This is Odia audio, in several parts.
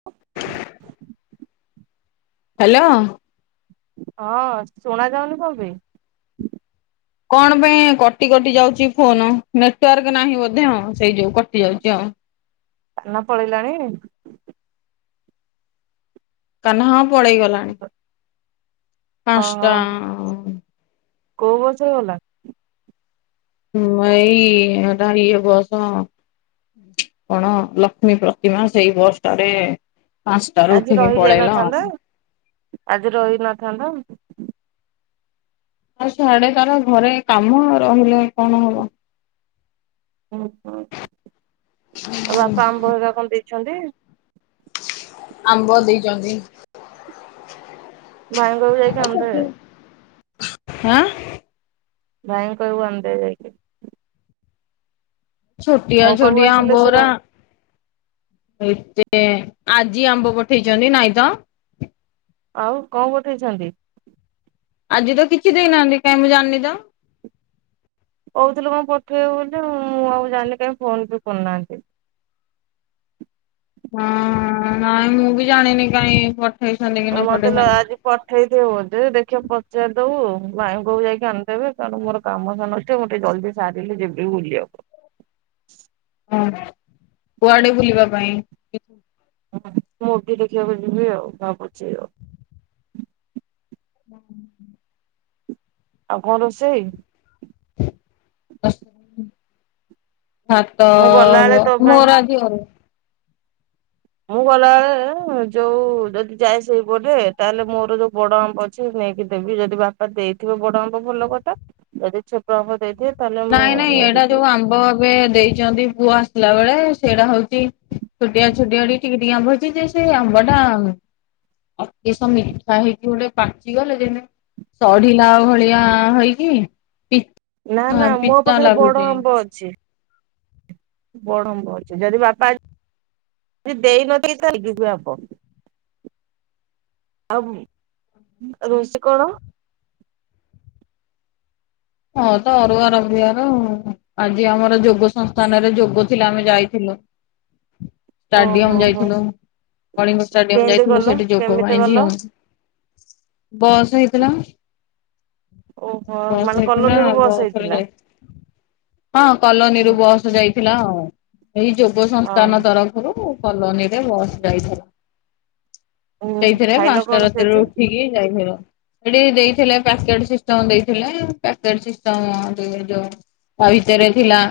ହ। [inaudible] ହ୍ୟାଲୋ। ହଁ ଶୁଣା ଯାଉନି କଣ ପାଇଁ? କଣ ପାଇଁ କଟି କଟି ଯାଉଛି ଫୋନ ନେଟୱାର୍କ ନାହିଁ ବୋଧେଁ ସେଇ ଯୋଉ କଟି ଯାଉଛି ଆଉ। ସାନ ପଳେଇଲାଣି? କାହ୍ନା ହଁ ପଳେଇଗଲାଣି। ଅ ପାଞ୍ଚଟା ହ କୋଉ ବସରେ ଗଲା? ହଁ ଏଇ ଏଟ ଇଏ ବସ କଣ ଲକ୍ଷ୍ମୀ ପ୍ରତିମା ସେଇ ବସ ଟାରେ ପାଞ୍ଚଟାରୁ ଆଜି ଉଠିକି ରହି ପଳେଇଲା ଆଉ। ଯାଇନଥାନ୍ତା ଆଜି ରହିନଥାନ୍ତା? ଆ ସାଡେ ତାର ଘରେ କାମ ରହିଲେ କଣ ହବ। ହୁଁ ହୁଁ ଆ ବାପା ଆମ୍ବହରିକା କଣ ଦେଇଛନ୍ତି? ଆମ୍ବ ଦେଇଛନ୍ତି। [inaudible] ହଁ। ଭାଇଙ୍କୁ କହିବୁ ଆଣି ଦେବେ ଯାଇକି। ଛୋଟିଆ ମୋ ପାଖକୁ ଛୋଟିଆ ଆସିଲେ ଆମ୍ବ ସେ ର ଉରା। ଏତେ ଆଜି ଆମ୍ବ ପଠେଇଛନ୍ତି ନାଇଁ ତ। ଆଉ କଣ ପଠେଇଛନ୍ତି। ଆଜି ତ କିଛି ଦେଇନାହାନ୍ତି କାଇଁ ମୁଁ ଜାଣିନି ତ। କହୁଥିଲୁ କଣ ପଠେଇବୁ ବୋଲି ମୁଁ ଆଉ ଜାଣି ନି କାହିଁ ଫୋନ ବି କରୁନାହାନ୍ତି। ହଁ ନାଇଁ ମୁଁ ବି ଜାଣିନି କାଇଁ। ପଠେଇଛନ୍ତି କି ନ ମତେ ଲୋ ପଠେଇଛନ୍ତି। ଆଜି। ପଠେଇ ଥିବେ ବଧେ ଦେଖିବା ପଚାରି ଦବୁ ଭାଇଙ୍କୁ ଯାଇକି ଆଣିଦେବେ କାରଣ ମୋର। କାମ ଧାମ ନଷ୍ଟେ ଗୋଟେ ଜଲ୍ଦି ସାରିଲେ ଯିବି ବୁଲିବା କୁ। ହଁ କୁଆଡେ ବୁଲିବା ପାଇଁ। ହ। [unintelligible] ହ ମୁଭି ଦେଖିବାକୁ ଯିବି ଆଉ ଭାବୁଛି ଆଉ। ହୁଁ। ଆଉ କଣ ରୋଷେଇ। ହଁ ଭାତ ମୁଁ ଗଲାବେଳେ ହେବ ତୋ ପାଇଁ ମୋର ଆଜି ଆଉ। ମୁଁ ଗଲାବେଳେ ଯୋଉ ଯଦି ଯାଏ ସେଇପଟେ ତାହେଲେ ମୋର ଯୋଉ ବଡ ଆମ୍ୱ। କି ନେଇକି ଦେବି ଯଦି ବାପା ଦେଇଥିବ ବଡ ଆମ୍ବ ଭଲ କଥା ଯଦି ଛୋଟ ଆମ୍ବ ଦେଇଥିବେ ତାହେଲେ ମୁଁ ନାଇଁ ନାଇଁ ନେଇକି ଏଇଟା ଯୋଉ ଯିବି। ଆମ୍ବ ଏ ଦେଇଛନ୍ତି ପୁଅ ଆସିଲା ବେଳେ ସେଇଟା ହଉଛି ଛୋଟିଆ ଛୋଟିଆଟି ଟିକେ ଟିକେ ଆମ୍ବ ହେଇଛି ଯେ ସେ ଆମ୍ବ ଟା ଆଉ ଏସ ମିଠା ହେଇକି ଗୋଟେ ପାଚିଗଲେ ଯେମୀ ସଢ଼ିଲା ଭଳିଆ ହେଇକି ପି ନା ନା ମୋ ପିତା ପାଖରେ ବଡ ଲାଗୁଛି। ଆମ୍ବ ଅଛି ବଡ ଆମ୍ବ ଅଛି ଯଦି ବାପା ଯ ଦେଇନଥ ତ ଆ ହବ [unintelligible] ଆଉ ରୋଷେଇ କଣ ହଁ ତ ଅରୁଆ ରବିବାର ଆଜି ଆମର ଯୋଗ ସଂସ୍ଥାନରେ ଯୋଗ ଥିଲେ ଆମେ ଯାଇଥିଲୁ [inaudible] ଓହୋ ଷ୍ଟାଡିୟମ ହୋ ଯାଇଥିଲୁ କଳିଙ୍ଗ ଷ୍ଟାଡିୟମ କେମିତି ଯାଇଥିଲୁ କଲ? ସେଠି ଯୋଗ କେମିତି ଭାଇ କଲ? ଝିଅ ବସ୍ ହେଇଥିଲା ଓହୋ ମାନେ କ ବସ ରେ ଯାଇଥିଲୁ ହଁ କଲୋନୀରୁୁ ବସ୍ ଯାଇଥିଲା ଆଉ ଏଇ ଯୋଗ ଓହୋ ସଂସ୍ଥାନ ତରଫରୁ କଲୋନୀ ରେ ବସ୍ ଯାଇଥିଲା ଉଁ ସେଇଥିରେ ଖାଇଲ ପାଞ୍ଚଟା କଣ ରାତିରୁ ସେଇଠି? ଉଠିକି ଯାଇଥିଲୁ ସେଠି ଦେଇଥିଲେ ପ୍ୟାକେଟ ସିଷ୍ଟମ ଦେଇଥିଲେ। ପ୍ୟାକେଟ ସିଷ୍ଟମ୍ ଦେଇଥିଲେ ଯୋଉ ତା ଭିତରେ ଥିଲା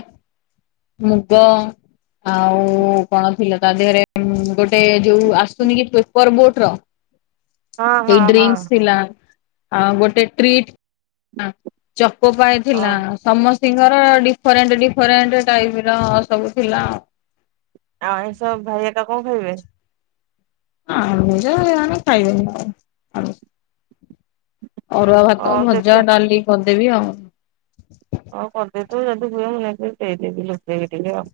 ମୁଗ ଆଉ କଣ ଥିଲା? ତା ଦେହରେ ଗୋଟେ ଯୋଉ ଆସୁନି କି ପେପର ବୋଟ ର ହଁ ହଁ ସେଇ ହଁ ଡ୍ରିଙ୍କ ଥିଲା ଆଉ ଗୋଟେ ଟ୍ରିଟ ଚକୋ ପାଇ ଅ ଥିଲା। ସମସ୍ତଙ୍କର ଡିଫରେଣ୍ଟ ଡିଫରେଣ୍ଟ ଟାଇପ ର ସବୁ ଥିଲା ଆଉ ଆଉ ଏଇ ସବୁ ଭାଇ ଏକା କଣ ଖାଇବେ? ହଁ ଆଣିଲୁ ଯେ ଆମେ ଖାଇବୁନି ଆଉ ଅରୁଆ ଭାତ ହଁ ଭଜା ଦେଖିଆ ଡାଲି କରିଦେବି ଆଉ ହଁ କରିଦେଇଥିବୁ ଯଦି ହୁଏ ମୁଁ ନେଇକି ଦେଇଦେବି ଲପେଇକି ଟିକେ ଆଉ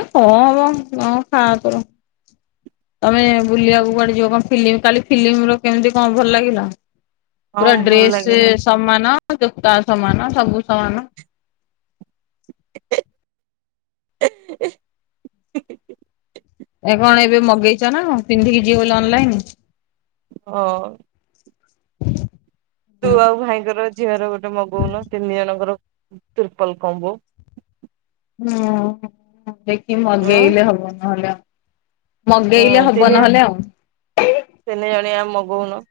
ଏ କଣ ହବ ହଁ ଖା ତୋର। ତମେ ବୁଲିବାକୁ କୁଆଡେ ଯିବ କଣ ଫିଲ୍ମ କାଲି ଫିଲ୍ମ କେମିତି କଣ ଭଲ ଲାଗିଲା। ପୁରା ହଁ ଭଲ ଡ୍ରେସ ଲାଗିଲା। ସମାନ ଜତା ସମାନ ସବୁ ସମାନ। [unintelligible] ଏ କଣ ଏବେ ମଗେଇଛ ନା ପିନ୍ଧିକି ଯିବ ବୋଲି ଅନଲାଇନ୍। ହଁ ତୁ ଆଉ ଭାଇଙ୍କର ଝିଅର ଗୋଟେ ମଗଉନୁ ତିନି ଜଣଙ୍କର ତ୍ରିପ୍ଲ କମ୍ବ। ହୁଁ ଦେଖି ଉଁ ମଗେଇଲେ ହବ ନହେଲେ ଆଉ। ହୁଁ ମଗେଇଲେ ହବ ତିନି ଆ ନହେଲେ ଆଉ। ତିନି ଜଣିଆ ମଗଉନୁ।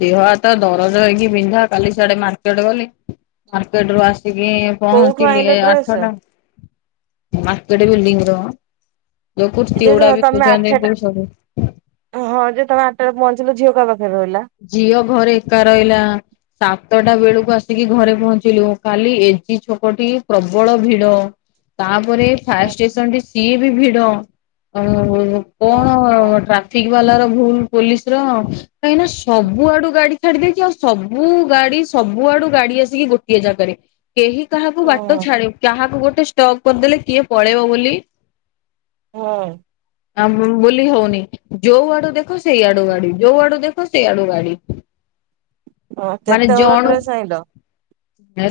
ଦେହ ହାତ ଦରଜ ହେଇକି ବିନ୍ଧା କାଲିସିଆଡେ ମାର୍‌କେଟ ଗଲି। ମାରକେଟ ରୁ ଆସିକି କୋଉଠୁ ପହଞ୍ଚିଲି ଆଣିଲ ଡ୍ରେସ? ଆଠଟା। ମାରକେଟ ବିଲ୍ଡିଂ ର ଯଉ ଏ ଯେ କୁର୍ତିଗୁଡା ବିକୁଛନ୍ତି ତମେ ପୁଜା ଆଠଟା ନେଇ ସୁ ହଁ ଯେ ତମେ ଆଠଟା ପହଞ୍ଚିଲ ଝିଅ ପା ପାଖରେ ରହିଲା। ଝିଅ ଘରେ ଏକା ରହିଲା। ସାତଟା ବେଳକୁ ଆସିକି ଘରେ ପହଞ୍ଚିଲୁ ଖାଲି ଏଜି ଛକଟି ପ୍ରବଳ ଭିଡ। ତାପରେ ଫାୟାର ହୁଁ ଷ୍ଟେସନ ଟି ସିଏ ବି ଭିଡ ଆଉ କଣ ହୁଁ ଟ୍ରା ଟ୍ରାଫିକ୍‌ ବାଲର ଭୁଲ ପୋଲିସ ର କାହିଁକି ନା? ସବୁଆଡୁ ଗାଡି ଛାଡି ଦେଇଛିି ଆଉ ସବୁ ଗାଡି ସବୁଆଡୁ ଗାଡି ଆସିକି ଗୋଟିଏ ଜାଗାରେ। କେହି କାହାକୁ ହୁଁ ବାଟ ଛାଡିବ କାହାକୁ ଗୋଟେ ଷ୍ଟକ୍ କରିଦେଲେ କିଏ ପଳେଇବ ବୋଲି। ହଁ। ଆମ୍‌ ବୁଲି ହଉନି ଯୋଉ ଆଡୁ ଦେଖ ସେଇ ଆଡୁ ମାଡ଼ି ଯୋଉ ଆଡୁ ଦେଖ। ଆଡୁ ଗାଡି ହଁ ମାନେ କେତେ ହଳ ଜଣୁ ଡ୍ରେସ ଆଣିଲ?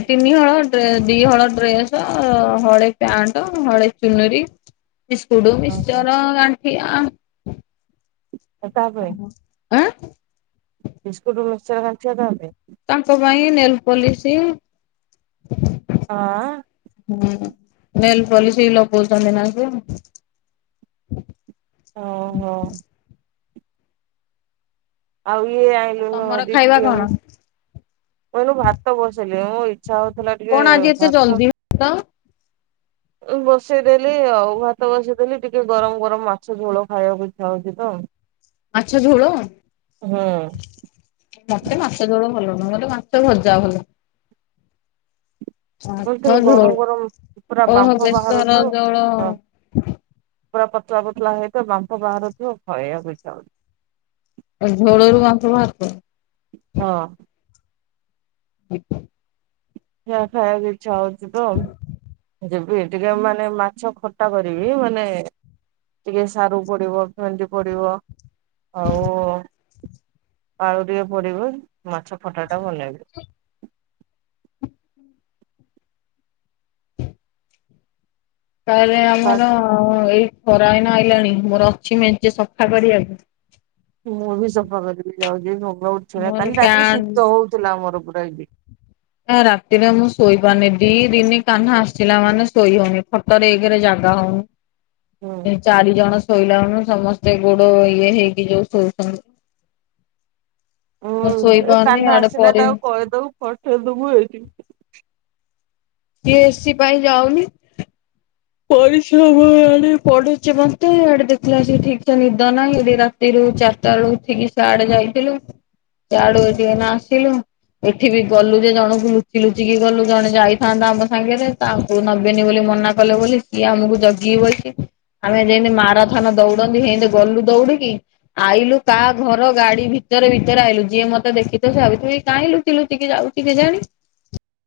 ତିନି ହଳ ଦି ହଳ ଡ୍ରେସ ହଳେ ପ୍ୟାଣ୍ଟ ହଳେ ଚୁନରି। ବିସ୍କୁଟ ଓହୋ ମିକ୍ସଚର ଗାଠିଆ। ତାପରେ। ଉ। ବିସ୍କୁଟ ମିକ୍ସଚର ଙ୍ଗାଠିଆ ଖାନ୍ତି। ତାଙ୍କ ପାଇଁ ନେଲ ପୋଲିସି। ହଁ। ହୁଁ ନେଲପୋଲିସି ଲଗଉଛନ୍ତି ନାଁ ସେ। ଓହୋ। ଆଉ ଇଏ ଆଇଁଲୁ ତମର ଖାଇବା ଦିକିଲୋ। କଣ? କହିଲୁ ଭାତ ବସେଇଲି ମ ଇଚ୍ଛା ହଉଥିଲା ଟିକେ ଆଜି ଏତେ ଭାତ। ଜଲଦି କଣ। ବସେଇଦେଲି ଆଉ ଭାତ ବସେଇଦେଲି ଟିକେ ଗରମ ଗରମ ମାଛ ଝୋଳ ଖାଇବାକୁ ଇଚ୍ଛା ହଉଛି ତ। ମାଛ ଝୋଳ। ହୁଁ ମତେ ମାଛ ଝୋଳ ଭଲ ନୁ ମତେ ମାଛ ଭଜା ଭଲ। କିନ୍ତୁ ମାଛ ଝୋଳ ଗରମ ଗରମ ପୁରା ଓହୋ ବାମ୍ଫ ବେଶର ବାହାରୁଥିବ ଝୋଳ। ହଁ ପୁରା ପତଳା ପତଲା ହେଇଥିବ ବାମ୍ପ ବାହାରୁଥିବ ଖାଇବାକୁ ଇଚ୍ଛା ହୋଉଛି। ଝୋଳରୁ ବାଫ ବାହାରୁ ଥିବ ହଁ। ୍ ଯାହା ଖାଇବାକୁ ଇଚ୍ଛା ହଉଛି ତ ଯା ହୁଏ ଟିକେ ମାନେ ମାଛ ଖଟା କରିବି ମାନେ। ଟିକେ ସାରୁ ପଡିବ ଫେଣ୍ଡି ପଡିବ ଆଉ। ଆଳୁ ଟକେ ପଡିବ ମାଛ ଖଟା ଟା ଭଲ ଲାଗିବ। ତାହେଲେ ଆମର ଏଇ ଖରା ଏଇନା ଆଇଲାଣି ମୋର ଅଛି ମେଞ୍ଚେ ସଫା କରିବାକୁ। ମୁଁ ବି ସଫା କରିକି ଯାଉଛି। ଭଗ ଉଠେଇ ମୋର କାଲି ରାତିରେ ପ୍ୟାନ୍ ଶୀତ ହଉଥିଲା ମୋର ପୁରା ଏଇଠି। ଏ ରାତିରେ ମୁଁ ଶୋଇପାରୁନି। ଦି ଦିନି କହ୍ନା ଆସିଲା ମାନେ ଶୋଇ ହଉନି। ଖଟରେ ଏକେରେ ଜାଗା ହଉନି। । [inaudible] ଏଇ ଚାରି ଜଣ ଶୋଇଲା ମାନେ ସମସ୍ତେ ଗୋଡ ଇଏ ହେଇକି ଯୋଉ ଶୋଉଛନ୍ତି। ହଁ। ମୁଁ ଏ ଶୋଇପାରୁନି କାହ୍ନା ଆଡେ ଆସିଲେ ପରେ ତାକୁ କହିଦବୁ ପଠେଇଦବୁ ଏଇଠିକି। ସିଏ ଏସି ପାଇଁ ଯାଉନି। ପରିଶ୍ରମ ଇଆଡେ ପଡୁଛି ମତେ। ଇଆଡେ ଦେଖିଲାଅସିକି ଠିକସେ ନିଦ ନାହିଁ। ଏଠି ରାତି ରାତିରୁ ଚାରିଟାବେଳୁ ଉଠିକି ସେଆଡେ ଯାଇଥିଲୁ। ସେ ଆଡୁ ଏଇତି ଏଇନା ଆସିଲୁ। ଏଠି ବି ଗଲୁ ଯେ ଜଣଙ୍କୁ ଲୁଚି ଲୁଚିକି ଗଲୁ। ଜଣେ ଯାଇଥାନ୍ତା ଆମ ସାଙ୍ଗରେ ତାଙ୍କୁ ନବିନି ବୋଲି ମନା କଲୁ ବୋଲି ସିଏ ଆମକୁ ଜଗିକି ବଇଚି। ଆମେ ଯେନ୍ତେ ମାରାଥନ ଦୌଡନ୍ତି ହେନ୍ତେ ଗଲୁ ଦୌଡିକି। ଆଇଲୁ କା ଘର ଗାଡି ଭିତରେ ଭିତରେ ଆଇଲୁ। ଯିଏ ମତେ ଦେଖିଥିବ ସେ ଭାବିଥିବ ଏ କାଇଁ ଲୁଚି ଲୁଚି ଲୁଚିକି ଯାଉଛି କେଜାଣି?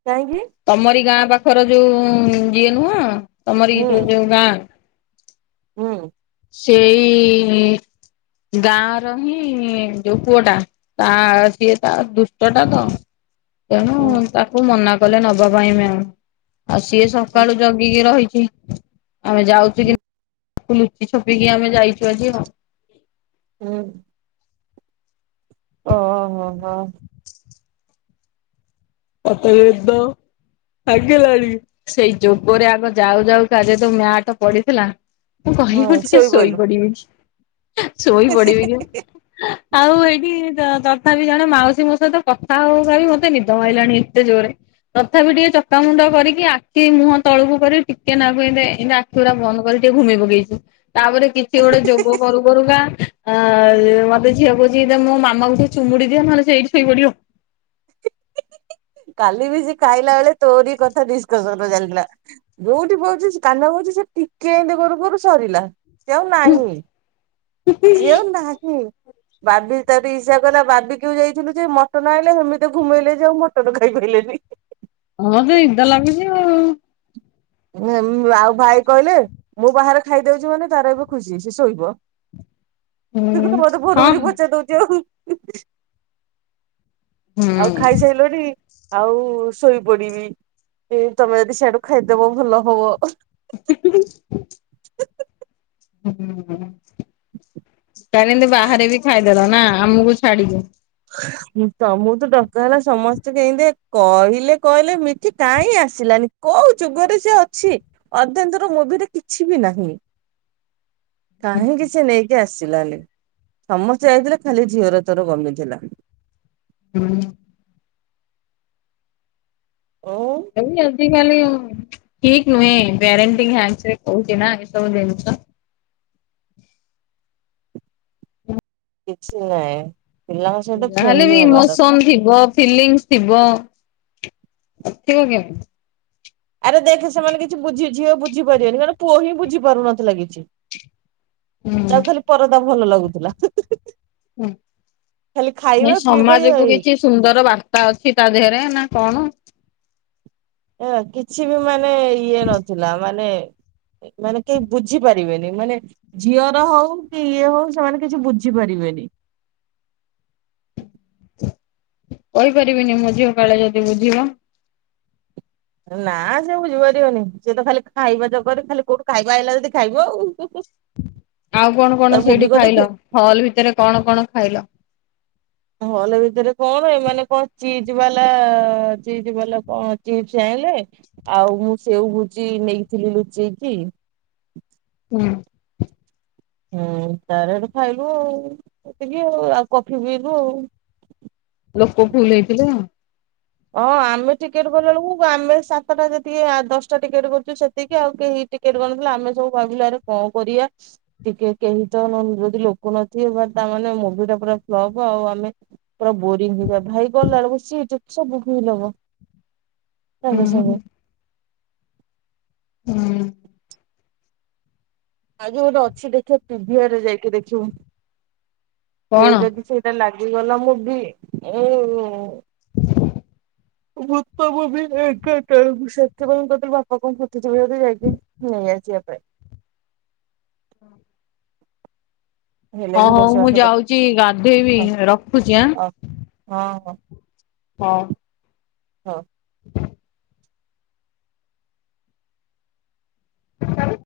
କାହିଁକି? ତମରି ଗାଁ ପାଖର ଯୋଉ ଉଁ ଯିଏ ନୁହଁ ତମରି ହୁଁ ଯୋଉ ଯୋଉ ଗାଁ। ହୁଁ। ସେଇ ଗାଁ ର ହିଁ ଯୋଉ ପୁଅ ଟା ତା ସିଏ ତା ଦୁଷ୍ଟଟା ତ। ତେଣୁ ହୁଁ ତାକୁ ମନା କଲେ ନବା ପାଇଁ ମ୍ୟାମ। ଆଉ ସିଏ ହୁଁ ସକାଳୁ ଜଗିକି ରହିଛି। ଆମେ ଯାଉଚୁ। ହୁଁ ତାକୁ ଲୁଚି ଛପିକି ଆମେ ଯାଇଛୁ ଆଜି ଆଉ। ହୁଁ। ଅ ହ ହ। ଆତେ ଦ ସାଇକେଲ ଆଣିକି। ସେଇ ଯୋଗରେ ଆଗ ଯାଉ ଯାଉ ତା ଦେହରେ ଯୋଉ ମ୍ୟାଟ ପଡିଥିଲା ମୁଁ କହିବୁ ହଁ ଟିକେ ଶୋଇପଇଲୁ। ଶୋଇପଡିବି କି ଶୋଇ ପଡିବି କି? ଆଉ ଏଇଠି ତ ତଥାପି ଜଣେ ମାଉସୀ ମୋ ସହିତ କଥା ହଉ ହଉକା ବି ମତେ ନିଦ ମା ମାଇଲାଣି ଏତେ ଜୋରେ। ତଥାପି ଟିକେ ଚକାମୁଣ୍ଡ କରିକି ଆଖି ମୁହଁ ତଳକୁ କରିକି ଟିକେନାକୁ ଏନ୍ତେ ଏନ୍ତେ ଆଖ ଆଖିଗୁରା ବନ୍ଦ କରି ଟିକେ ଘୁମେଇପକେଇଛି। ତାପରେ କିଛି ଗୋଟେ ଯୋଗ କରୁ କରୁକା ଆ ମତେ ଝିଅ କହୁଛି ଏଇଟା ମୋ ମାମାକୁ ଟିକେ ଚୁମୁଡି ଦିଅ, ନହେଲେ ସିଏ ସେଇଠି ଶୋଇପଡିବ। କାଲି ବି ସେ ଖାଇଲା ବେଳେ ତୋରି କଥା ଡିସକସନ ଚାଲିଥିଲା। ଯୋଉଠି ବଉଛି କାହ୍ନା କହୁଛି ସେ ଟିକେ ଏନ୍ତେ କରୁ କରୁ ସରିଲା। ସେ ଆଉ ନାହିଁ। ସିଏ ଆଉ ନାହିଁ। ବାବି ତାର ଇସା କହିଲା ବାବିକ୍ଯୁ ଯାଇଥିଲୁ ସେ ମଟନ ଆଇଲେ ସେମିତି ଘୁମେଇଲେ ଯଉ ମଟନ ଖାଇ ପାଇଲେନି। ହଁ ମତେ ନିଦ ଲାଗୁଛି ଆଉ। ଆଉ ଭାଇ କହିଲେ ମୁଁ ବାହାରେ ଖାଇଦଉଛି ମାନେ ତାର ଏବେ ଖୁସି, ସେ ଶୋଇବ। ହୁଁ ସେ ତ ସମେତେ ଫୋନ ହଁ କରିକି ପଚାରି ଦଉଛି ଆଉ। ଆଉ ହୁଁ। ଖାଇସାଇଲରି? ଆଉ ଶୋଇପଡିବି। ଉଁ ତମେ ଯଦି ସିଆଡୁ ଖାଇଦବ ଭଲ ହବ। [unintelligible] [unintelligible] କାଲି ଏନ୍ତି ବାହାରେ ବି ଖାଇଦେଲ ନା ଆମକୁ ଛାଡକି। [inaudible] ହୁଁ ତମକୁ ତ ଡକା ହେଲା ସମସ୍ତେ କେନ୍ତି କହିଲେ କହିଲେ ମିଠି କାଇଁ ଆସିଲାନି? କୋଉ ଯୁଗରେ ସେ ଅଛି ଅର୍ଧେନ୍ଧୁର ମୁଭିରେ କିଛି ବି ନାହିଁ। କାହିଁ କିିଛି ନେଇକି ଆସ ଆସିଲାନି ସମସ୍ତେ ଯାଇଥିଲେ ଖାଲି ଝିଅର ତୋର କମିଥିଲା। ହୁଁ। ଓ। ଏଇ ଆଜି କାଲି ଠିକ ନୁହେଁ ପ୍ୟାରେଣ୍ଟିଙ୍ଗ ହ୍ୟାଣ୍ଡସେକ କହୁଛି ନା ଏସବୁ ଜିନିଷ। କିଛି ନାଇଁ ପିଲାଙ୍କ ସହିତ ଯାହାହେଲେ ବି ଫ୍ରେଣ୍ଡଲି ହବା ଇମୋସନ ଦରକାର। ଥିବ ଫିଲିଙ୍ଗ ଥିବ ନଥିବ କେମତି? ଆରେ ଦେଖେ ସେମାନେ କିଛି ବୁଝି ଝିଅ ବୁଝିପାରିବେନି ମାନେ ପୁଅ ହିଁ ବୁଝି ପାରୁନଥିଲା କିଛି। ହୁଁ ତାକୁ ଖାଲି ପରଦା ଭଲ ଲାଗୁଥିଲା। ହୁଁ। ଖାଲି ଏ ଖାଇବା ପିଇବା ଇଏ ସମାଜକୁ ଏଇ କିଛି ସୁନ୍ଦର ବାର୍ତ୍ତା ଅଛି ତା ଦେହରେ ନା କଣ? ଏ କିଛି ବି ମାନେ ଇଏ ନଥିଲା ମାନେ ମାନେ କେହି ବୁଝି ପାରିବେନି ମାନେ ଝିଅର ହଉ କି ଇଏ ହଉ ସେମାନେ କିଛି ବୁଝି ପାରିବେନି। କହିପାରିବିନି ମୋ ଝିଅ କାଳେ ଯଦି ବୁଝିବ। ନା ସେ ବୁଝିପାରିବନି ସିଏ ତ ଖାଲି ଖାଇବା ଚକରରେ ଖାଲି କୋଉଠୁ ଖାଇବା ଆଇଲା ଯଦି ଖାଇବ ଆଉ। [unintelligible] ଆଉ କଣ କଣ ତାର ମୁଭି ସେଇଠି ଦେଖିବ ଖାଇଲ ହଲ୍ ଭିତରେ କଣ କଣ ଖାଇଲ? ହଲ ଭିତରେ କଣ ଏମାନେ କଣ ଚିଜ ବାଲା ଚିଜ୍ ବାଲା କଣ ଚିପ୍ସ ଆଇଁଲେ। ଆଉ ମୁଁ ସେଉ ଭୁଜି ନେଇଥିଲି ଲୁଚେଇକି। ହୁଁ। ହୁଁ ତାରେ ହେଠୁ ଖାଇଲୁ ଆଉ ସେତିକି ଆଉ ଆଉ କଫି ପିଇଲୁ ଆଉ। ଲୋକ ଫୁଲ ହେଇ ଥିଲେ ଆଉ। ହଁ ଆମେ ଟିକେଟ କଲା ବେଳକୁ ଆମେ ସାତଟା ଯେତିକି ଦଶଟା ଟିକେଟ କରୁଛୁ ସେତିକି ଆଉ କେହି ଟିକେଟ ବନ୍ଦ ଥିଲା ଆମେ ସବୁ ଭାବିଲୁ ଆରେ କଣ କରିବା? ଟିକେ କେହି ତ ଯଦି ଲୋକ ନଥିବେ ବା ତାମାନେ ମୁଭିଟା ପୁରାଫ୍ଲପ ଆଉ ଆମେ ପୁରା ବୋରିଙ୍ଗ ହେଇଯାଏ ଭାଇ ଗଲା ବେଳକୁ ସିଟ ସବୁ ଫିଲପ ହୁଁ ସାଙ୍ଗେ ହୁଁ। ସାଙ୍ଗେ। ହୁଁ। ଆଜି ଗୋଟେ ଅଛି ଦେଖିବା ପିଭିଆରେ ଯାଇକି ଦେଖିବୁ ସେ କଣ? ଯଦି ସେ ସେ ଲାଗିଗଲା ମୁଭି ଏଇଉଁ [inaudible] ଭୂତ ମୁଭି ଏଗାର ଟା ଆଳୁକୁ ସେଥି ପାଇଁ ତତେ ବା [unintelligible] ନେଇ ଆସିଆ। ହଁ। ହେଲେ ହଁ ହଉ ମୁଁ ରୋଷେଇବାସ କରିବି ଯାଉଛି ଗାଧେଇବି ହଁ ରଖୁଛି ଆଁ। ହଁ। ହଁ ହଁ। ହଁ। ହ। [inaudible] [unintelligible] ଟାରେ।